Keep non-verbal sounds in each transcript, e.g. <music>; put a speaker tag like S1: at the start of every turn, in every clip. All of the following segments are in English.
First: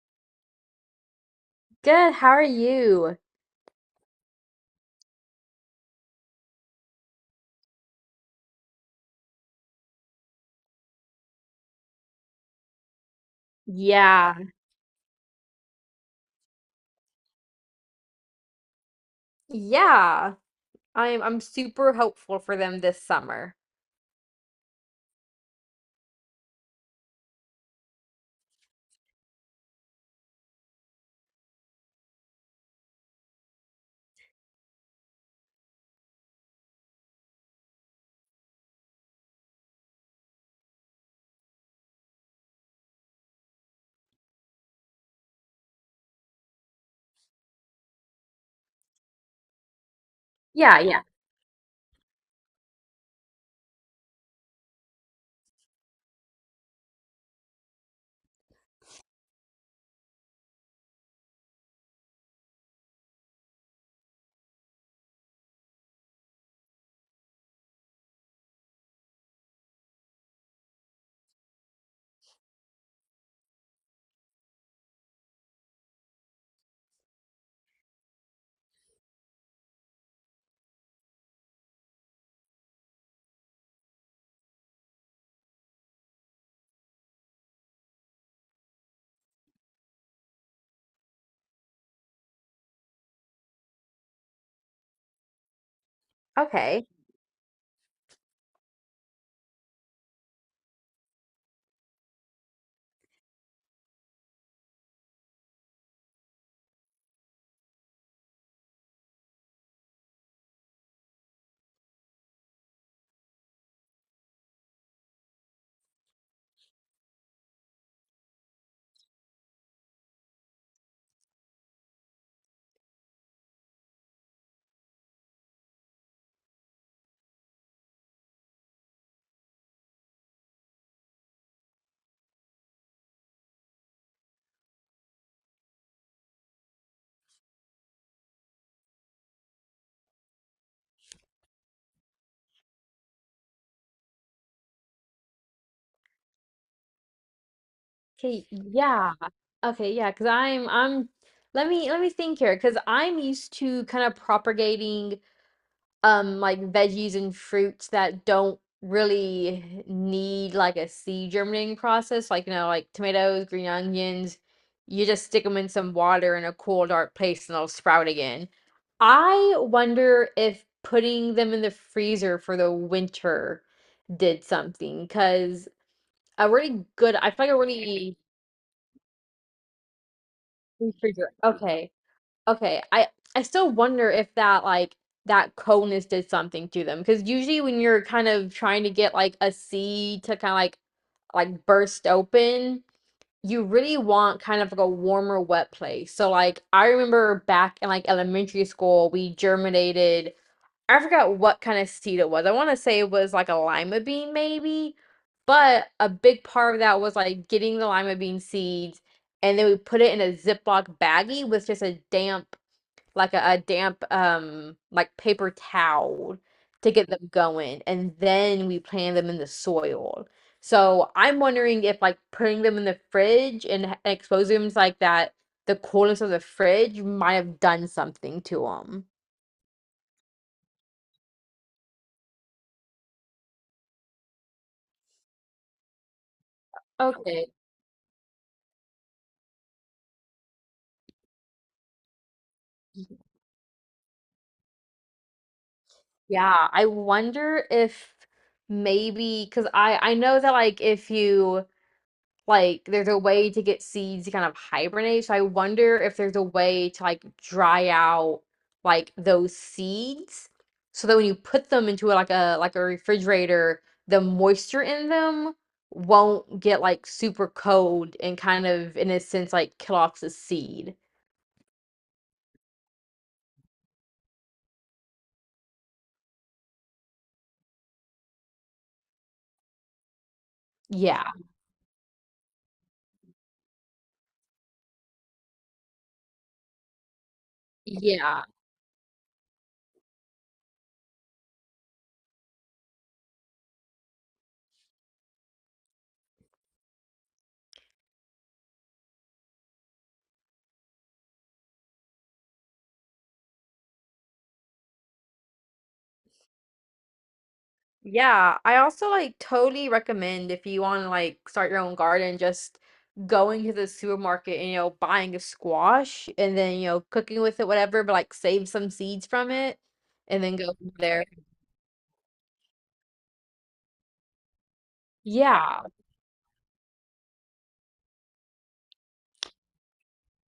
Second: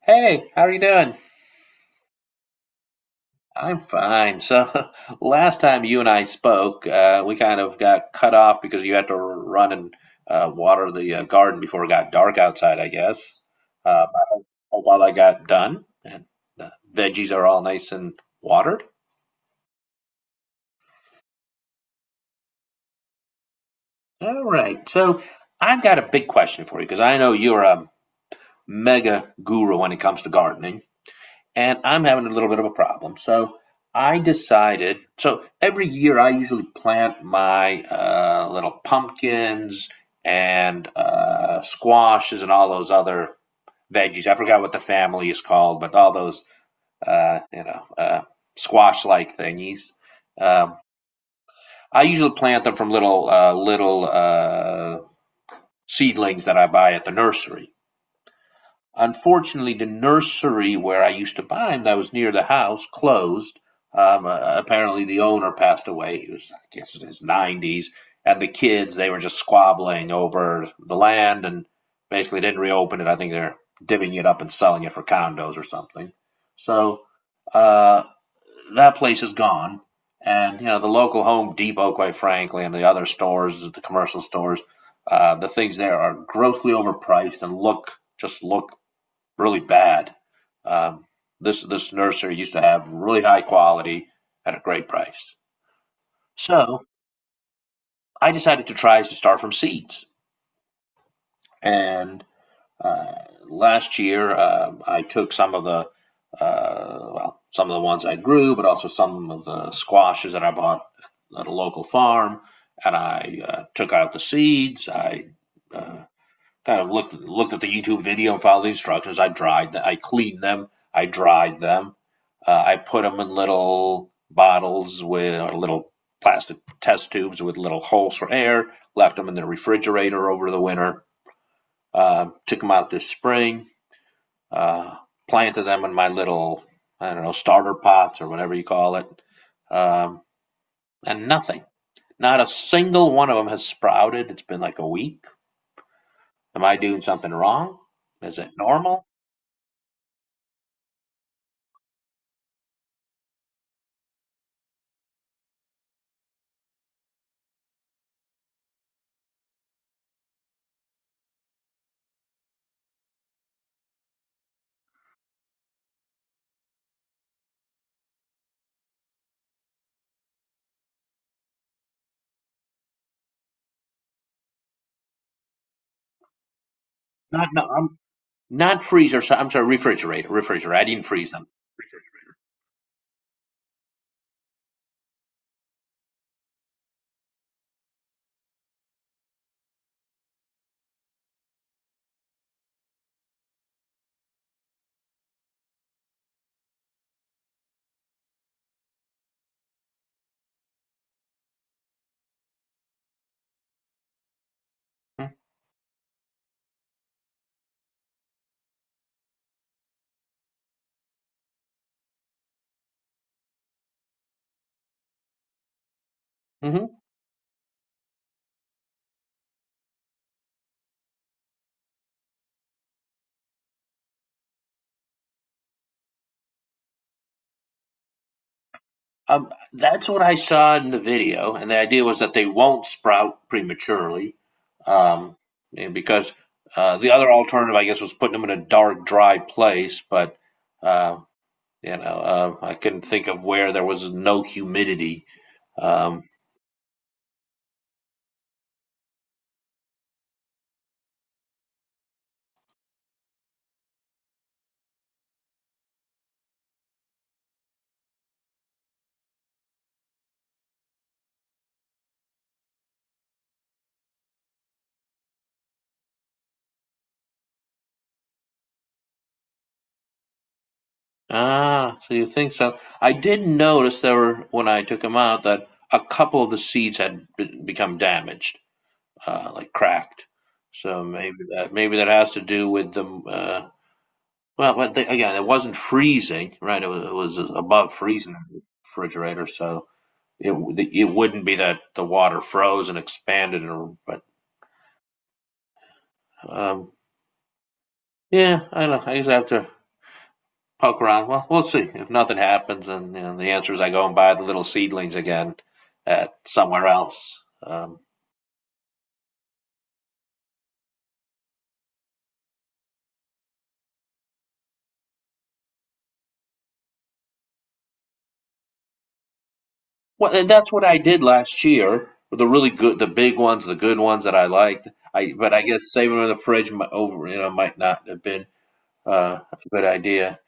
S1: Hey, how are you doing?
S2: Good, how are you?
S1: I'm fine. So, <laughs> last time you and I spoke, we kind of got cut off because you had to run and water the garden before it got dark outside, I guess. I
S2: Yeah,
S1: hope all that got done and the veggies are all nice and watered.
S2: yeah. I'm super hopeful for them this summer.
S1: All right. So, I've got a big question for you because I know you're a mega guru when it comes to gardening. And I'm having a little bit of a problem. So I decided. So every year I usually plant my little pumpkins and squashes and all those other veggies. I forgot what the family is called, but all those uh, you know uh, squash like thingies. Um,
S2: Yeah, yeah.
S1: I usually plant them from little seedlings that I buy at the nursery. Unfortunately, the nursery where I used to buy them that was near the house, closed. Apparently, the owner passed away. He was, I guess, in his 90s. And the kids, they were just squabbling over the land and basically didn't reopen it. I think they're divvying it up and selling it for condos or something. So uh, that place is gone. And, you know, the local Home Depot, quite frankly, and the other stores, the commercial stores, the things there are grossly overpriced and look just look really bad. Um, this nursery used to have really high quality at a great price. So
S2: Okay.
S1: I decided to try to start from seeds. And uh, Last year, I took some of the well, some of the ones I grew, but also some of the squashes that I bought at a local farm. And I took out the seeds. I uh, kind of looked at the YouTube video and followed the instructions. I dried them. I cleaned them. I dried them. I put them in little bottles with or little plastic test tubes with little holes for air. Left them in the refrigerator over the winter. Took them out this spring. Uh, Planted them in my little, I don't know, starter pots or whatever you call it. Um, and nothing. Not a single one of them has sprouted. It's been like a week. Am I doing something wrong? Is
S2: Okay,
S1: it normal?
S2: yeah. Okay, yeah, 'cause I'm let me think here 'cause I'm used to kind of propagating like veggies and fruits that don't really need like a seed germinating process like you know like tomatoes, green onions. You just stick them in some water in a cool dark place and they'll sprout again. I wonder if putting them in the freezer for the winter did something because a really good, I feel
S1: Not
S2: like a
S1: no, I'm
S2: really
S1: not freezer. So I'm sorry, refrigerator, refrigerator. I
S2: good
S1: didn't
S2: freezer.
S1: freeze them.
S2: Okay. Okay, I still wonder if that like that coldness did something to them because usually when you're kind of trying to get like a seed to kind of like burst open, you really want kind of like a warmer, wet place. So like I remember back in like elementary school, we germinated. I forgot what kind of seed it was. I want to say it was like a lima bean maybe, but a big part of that was like getting the lima bean seeds and then we put it in a Ziploc baggie with just a damp, like a damp like paper towel
S1: Hmm.
S2: to get them going and then we plant them in the soil. So I'm wondering if like putting them in the fridge and exposing them to like that, the coolness of the fridge might have done something to them.
S1: That's what I saw in the video, and the idea was that they won't sprout prematurely, um, because the other
S2: Okay.
S1: alternative, I guess, was putting them in a dark, dry place. But uh, you know, I couldn't think of where there was no humidity. Um,
S2: Yeah, I wonder if maybe because I know that like if you, like there's a way to get seeds to kind of hibernate. So I wonder if there's a way to like dry out like those seeds so that when you put them into like a refrigerator, the moisture in them won't get like super cold and kind of in a sense like kill off the seed.
S1: ah, so you think so? I did notice there were, when I took them out, that a couple of the seeds had become damaged. Like cracked. So
S2: Yeah.
S1: maybe that has to do with the well, but they, again, it wasn't freezing, right? It was above freezing in
S2: Yeah.
S1: the refrigerator, so it it wouldn't be that the water froze and expanded, or but um, yeah, I don't know. I just have to poke around. Well, we'll see. If nothing happens, and the answer is I go and buy the little seedlings again at somewhere else.
S2: Yeah, I also like totally recommend if you want to like start your own garden, just going to the supermarket and you know buying a squash and then you know cooking with it, whatever, but like save some seeds from it and
S1: Well,
S2: then
S1: that's
S2: go
S1: what
S2: from
S1: I did
S2: there.
S1: last year. The really good, the big ones, the good ones that I liked. I, but I
S2: Yeah,
S1: guess saving them in the fridge over, you know, might not have been a good idea.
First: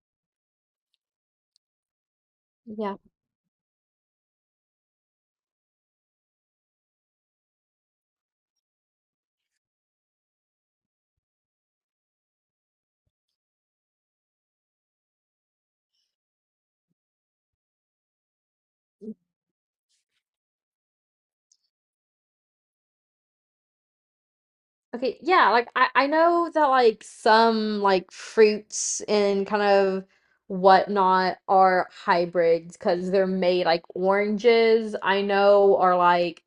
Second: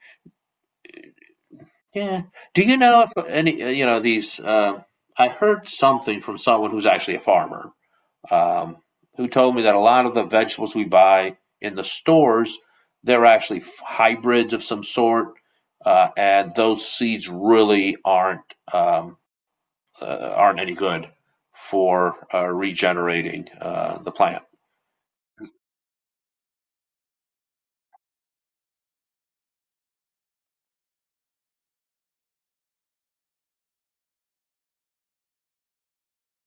S1: Yeah. Do you
S2: yeah.
S1: know if any, you know, these? I heard something from someone who's actually a farmer, um, who told me that a lot of the vegetables we buy in the stores, they're actually hybrids of some sort, and those seeds really aren't. Aren't any good for regenerating the plant.
S2: Okay, yeah, like I know that like some like fruits and kind of whatnot are hybrids because they're made, like oranges I know are like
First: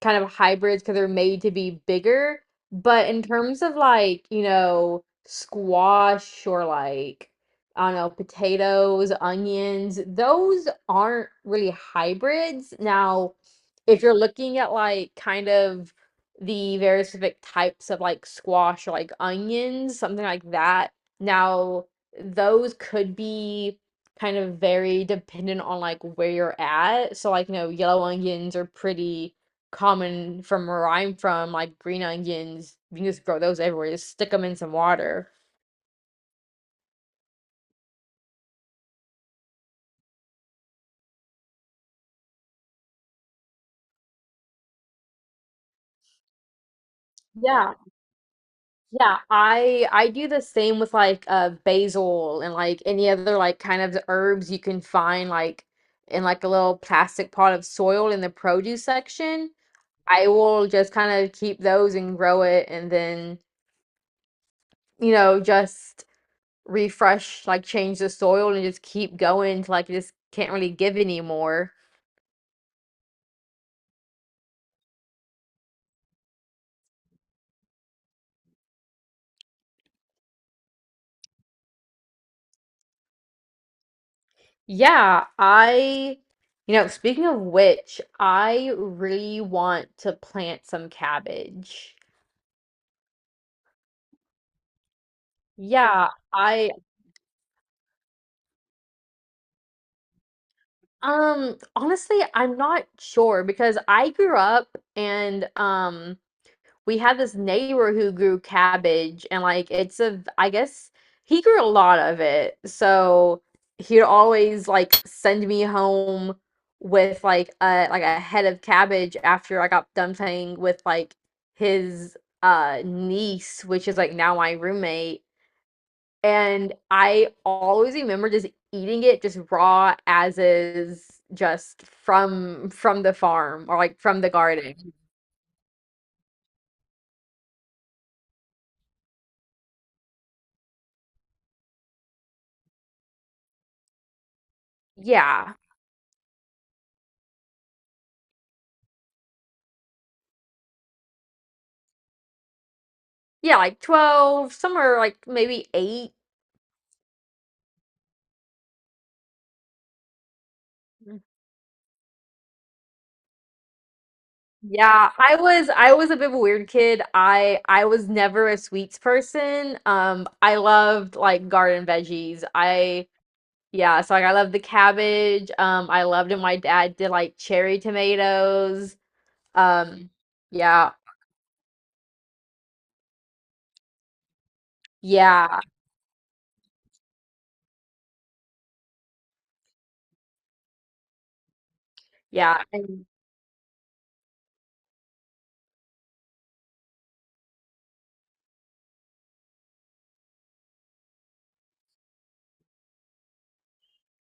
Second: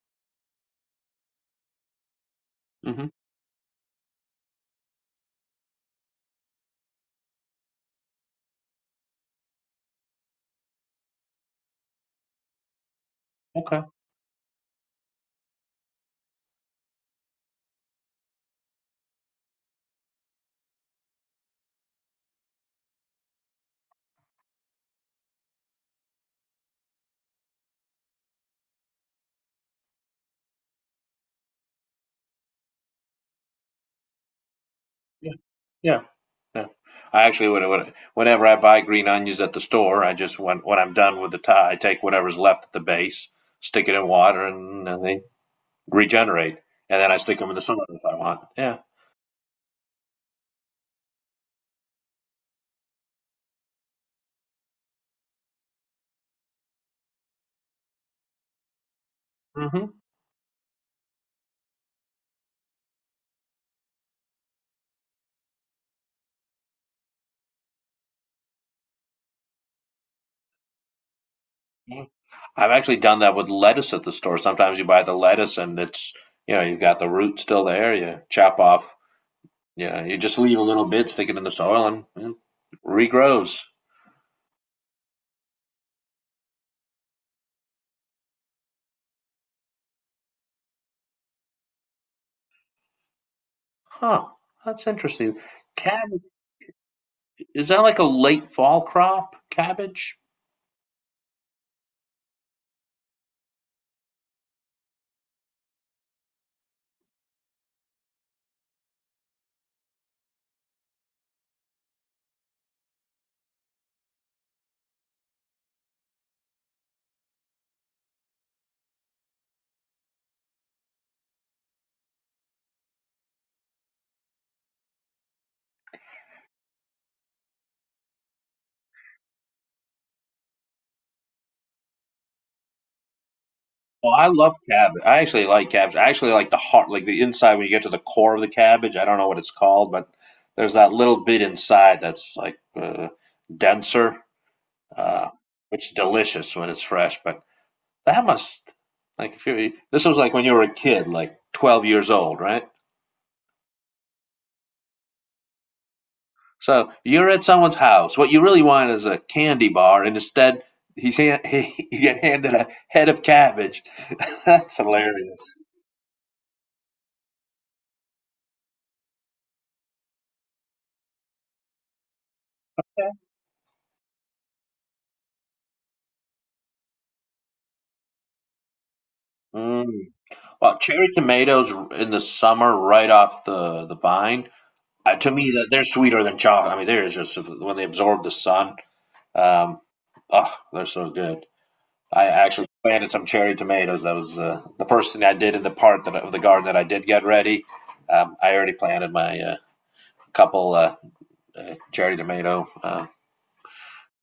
S2: kind of hybrids because they're made to be bigger. But
S1: Hmm.
S2: in terms of like, you know, squash or like, I don't know, potatoes, onions, those aren't really hybrids. Now,
S1: Okay.
S2: if you're looking at like kind of the very specific types of like squash or like onions, something like that, now those could be kind of very dependent on like where you're at. So like, you know, yellow onions are pretty common from where I'm from, like green onions. You can just grow those everywhere. Just stick them in some water.
S1: Yeah. Yeah. Yeah. I actually would, whenever I buy green onions at the store, I just, when I'm done with the tie, I take whatever's left at the base, stick it in water, and they regenerate. And then I stick them in the
S2: Yeah,
S1: soil if I want. Yeah.
S2: yeah. I do the same with like basil and like any other like kind of herbs you can find like in like a little plastic pot of soil in the produce section.
S1: Hmm.
S2: I will just kind of keep those and grow it and then, you know, just refresh, like change the soil and just keep going till like it just can't really give anymore.
S1: I've actually done that with lettuce at the store. Sometimes you buy the lettuce and it's, you know, you've got the root still there. You chop off. Yeah, you just leave a little bit sticking in the soil and regrows.
S2: Yeah, I, you know, speaking of which, I really want to plant some cabbage.
S1: Huh, that's interesting.
S2: Yeah,
S1: Cabbage,
S2: I,
S1: is that like a late fall crop? Cabbage?
S2: honestly, I'm not sure because I grew up and, we had this neighbor who grew cabbage and like, it's a, I guess he grew a lot of it. So he'd always like send me home with like a head of cabbage after I got done playing with like his niece, which is like now my roommate. And I always remember just eating it just raw as is, just from the farm or like
S1: Well,
S2: from
S1: I
S2: the
S1: love
S2: garden.
S1: cabbage. I actually like cabbage. I actually like the heart, like the inside when you get to the core of the cabbage. I don't know what it's called, but there's that little bit inside that's like denser, uh,
S2: Yeah.
S1: which is delicious when it's fresh. But that must, like if you, this was like when you were a kid, like 12 years old, right?
S2: Yeah, like 12, somewhere like maybe 8.
S1: So you're at someone's house. What you really want is a candy bar, and instead, <laughs> he, you get handed a head of cabbage. <laughs> That's
S2: Yeah, I
S1: hilarious.
S2: was I was a bit of a weird kid. I was never a sweets person. I loved like garden veggies. I, yeah, so like I loved the cabbage. I loved it. My dad did like cherry tomatoes. Um,
S1: Mm. Well,
S2: yeah,
S1: cherry tomatoes in the summer, right off the vine. To me,
S2: yeah,
S1: that they're sweeter than chocolate. I mean, they're just, when they absorb the sun. Um, oh, they're so good. I
S2: yeah,
S1: actually
S2: and
S1: planted some cherry tomatoes. That was the first thing I did in the part, that, of the garden that I did get ready. I already planted my couple cherry tomato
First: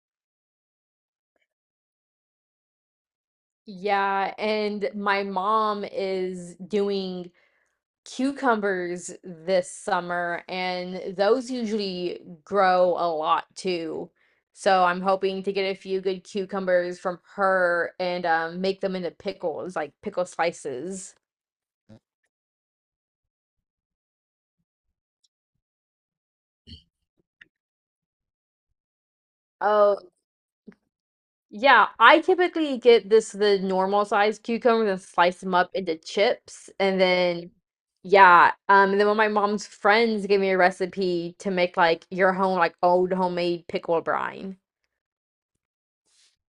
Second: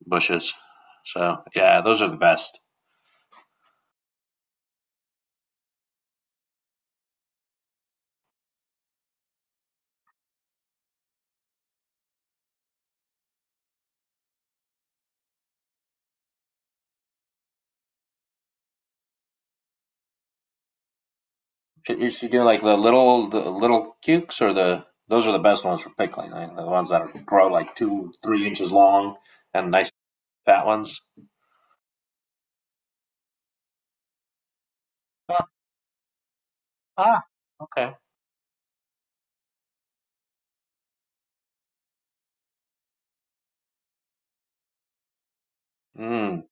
S1: bushes. So yeah, those are the best.
S2: yeah, and my mom is doing cucumbers this summer, and those usually grow a lot too. So I'm hoping to get a few good cucumbers from her and make them into pickles, like pickle slices.
S1: You should do like the little cukes, or the those are the best ones for pickling. I mean, the ones that are, grow like 2 3 inches long and nice
S2: Oh,
S1: fat ones.
S2: yeah. I typically get this, the normal size cucumbers, and slice
S1: Ah,
S2: them up into chips, and
S1: ah,
S2: then
S1: okay.
S2: yeah, and then one of my mom's friends gave me a recipe to make like your home, like old homemade pickle brine.
S1: Mm,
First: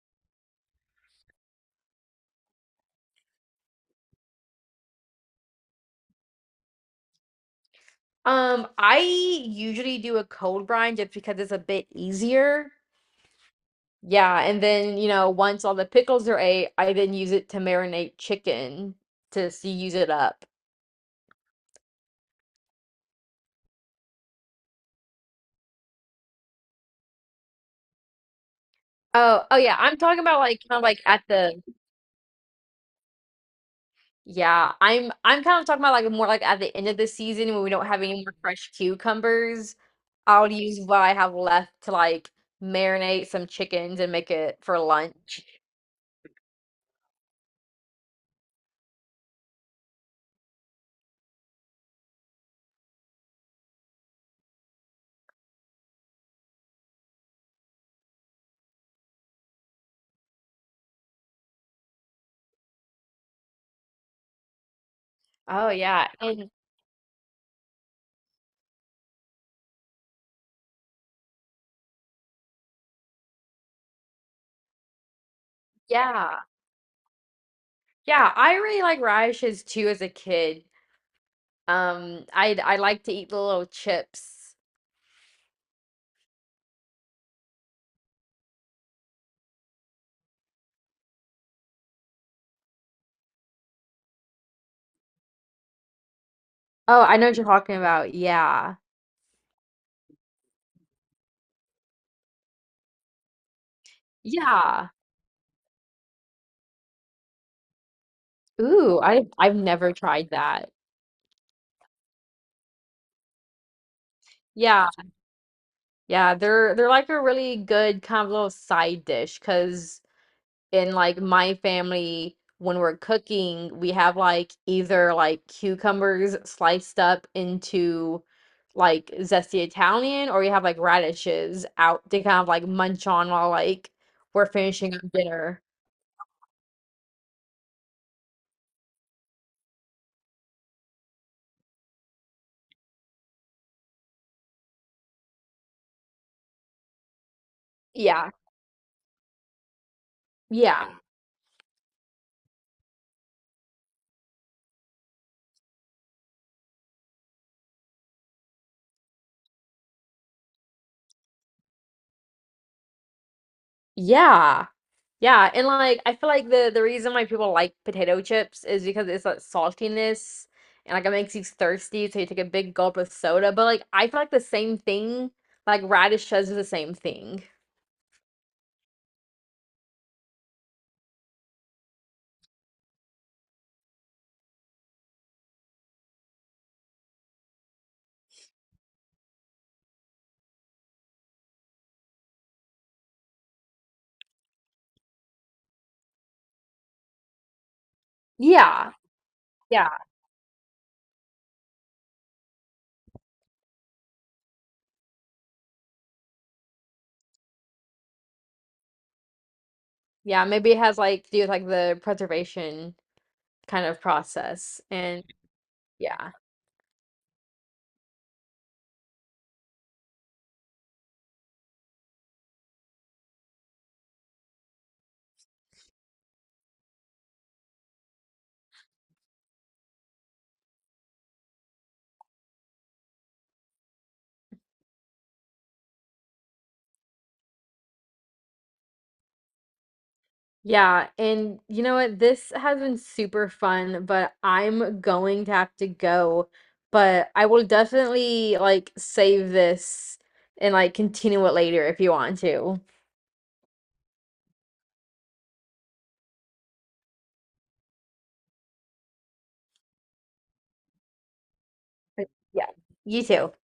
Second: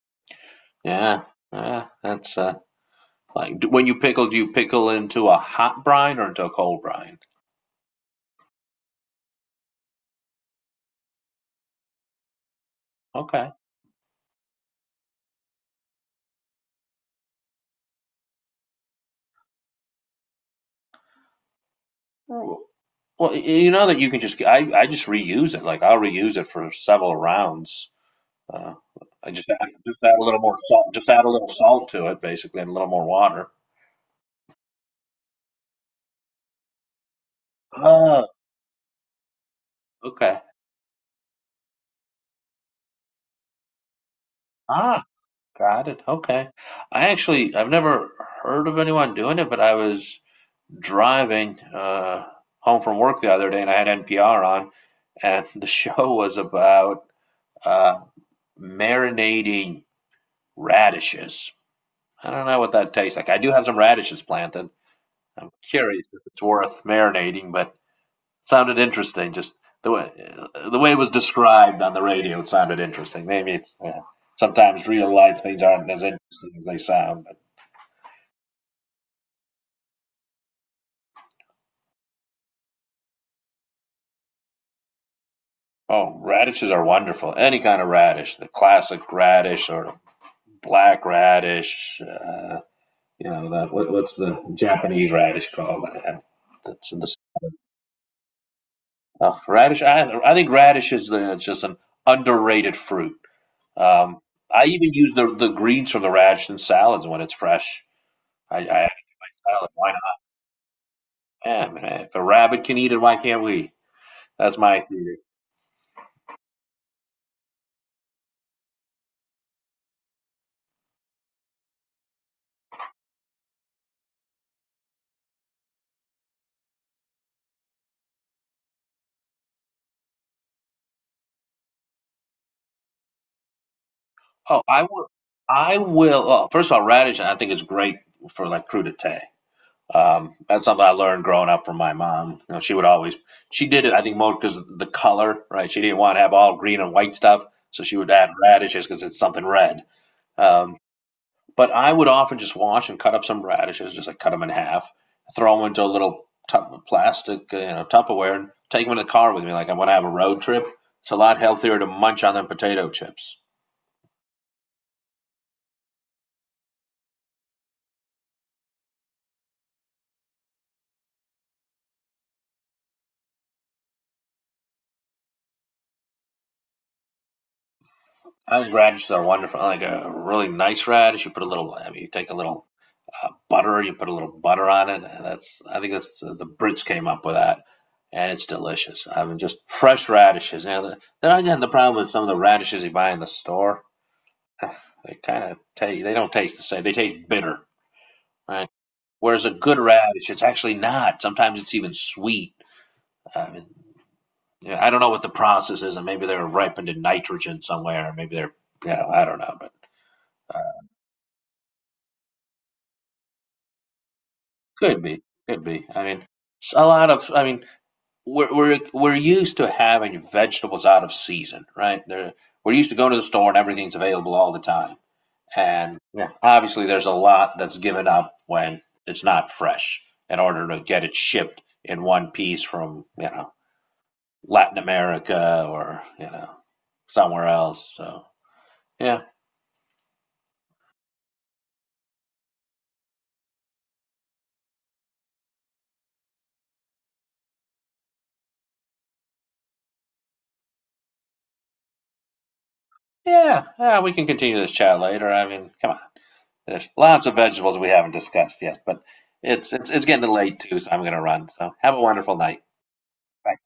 S1: yeah, yeah. That's like, when you pickle, do you pickle into a hot brine or into a cold brine?
S2: I usually do a cold brine just because it's a bit easier.
S1: Okay.
S2: Yeah, and then, you know, once all the pickles are ate, I then use it to marinate chicken to use it up.
S1: Well, you know that you can just, I just reuse it. Like I'll reuse it for several rounds. Uh, I
S2: Oh, oh yeah, I'm
S1: just add
S2: talking
S1: a little
S2: about
S1: more
S2: like kind of
S1: salt,
S2: like
S1: just
S2: at
S1: add a little
S2: the,
S1: salt to it, basically, and a little more water.
S2: yeah, I'm kind of talking about like more like at the end of the season when we don't have any
S1: Oh,
S2: more fresh cucumbers.
S1: okay.
S2: I'll use what I have left to like marinate some chickens and make it for
S1: Ah,
S2: lunch.
S1: got it. Okay. I actually, I've never heard of anyone doing it, but I was driving home from work the other day, and I had NPR on, and <laughs> the show was about uh, marinating radishes. I don't know what that tastes like. I do have some radishes planted. I'm
S2: Oh, yeah,
S1: curious if it's
S2: and
S1: worth marinating, but sounded interesting. Just the way the way it was described on the radio, it sounded interesting. Maybe it's, yeah. Sometimes real life things aren't as
S2: yeah.
S1: interesting as they sound. But
S2: Yeah, I really like radishes too as a kid. I like to eat the little chips.
S1: oh, radishes are wonderful. Any kind of radish, the classic radish or the black radish. You know that, what, what's the Japanese radish called? That's in
S2: Oh,
S1: the
S2: I know what you're talking about. Yeah.
S1: radish. I think radish is the, it's just an underrated fruit. Um, I
S2: Yeah.
S1: even use the greens from the radish in salads when it's fresh. I
S2: Ooh, I've
S1: Salad. Why
S2: never
S1: not?
S2: tried that.
S1: Yeah, man. If a rabbit can eat it, why can't we? That's my
S2: Yeah.
S1: theory.
S2: Yeah, they're like a really good kind of little side dish because in like my family when we're cooking we have like either like cucumbers sliced up into like zesty Italian, or you have like radishes out to kind of like munch on while like we're
S1: Oh, I
S2: finishing up
S1: will.
S2: dinner.
S1: I will. Oh, first of all, radish I think is great for like crudité. That's something I learned growing up from my mom. You know, she would always, she did it. I think more because of the color, right? She didn't want to have all green and white stuff, so she would add
S2: Yeah,
S1: radishes because it's something red. Um,
S2: yeah,
S1: But I would often just wash and cut up some radishes, just like cut them in half, throw them into a little tup plastic, you know, Tupperware, and take them in the car with me. Like I want to have a road trip. It's a lot healthier to munch on than potato chips.
S2: yeah, yeah. And like I feel like the reason why people like potato chips is because it's like saltiness and like it makes you thirsty so you take a big gulp of soda. But like I feel like the same thing, like radish does the same thing.
S1: I think radishes are wonderful. I like a really nice radish, you put a little. I mean, you take a little butter, you put a little butter on it. And that's, I think that's the Brits came up with that, and it's delicious. I mean, just fresh radishes. Now, the, then again, the problem is some of the radishes you buy in the store, they kind of taste. They don't taste the same. They taste bitter, right?
S2: Yeah,
S1: Whereas a good
S2: yeah,
S1: radish, it's actually not. Sometimes it's even sweet. I mean, yeah, I don't know what the process is, and maybe they're ripened in nitrogen somewhere, or maybe they're, you know, I don't know, but
S2: yeah, maybe it has, like, to do with, like, the preservation kind of process,
S1: could be,
S2: and
S1: could be. I mean,
S2: yeah,
S1: a lot of, I mean, we're used to having vegetables out of season, right? They're, we're used to going to the store and everything's available all the time. And yeah, obviously, there's a lot that's given up when it's not fresh in order to get it shipped in one piece from, you know, Latin America or, you know, somewhere else. So yeah,
S2: yeah, and you know what? This has been super fun, but I'm going to have to go, but I will definitely, like, save this and, like, continue it later if you want to.
S1: yeah, yeah. We can continue this chat later. I mean, come on, there's lots of vegetables we haven't discussed yet, but it's getting late too, so I'm gonna run. So have a
S2: But
S1: wonderful night.
S2: yeah, you too.
S1: Bye.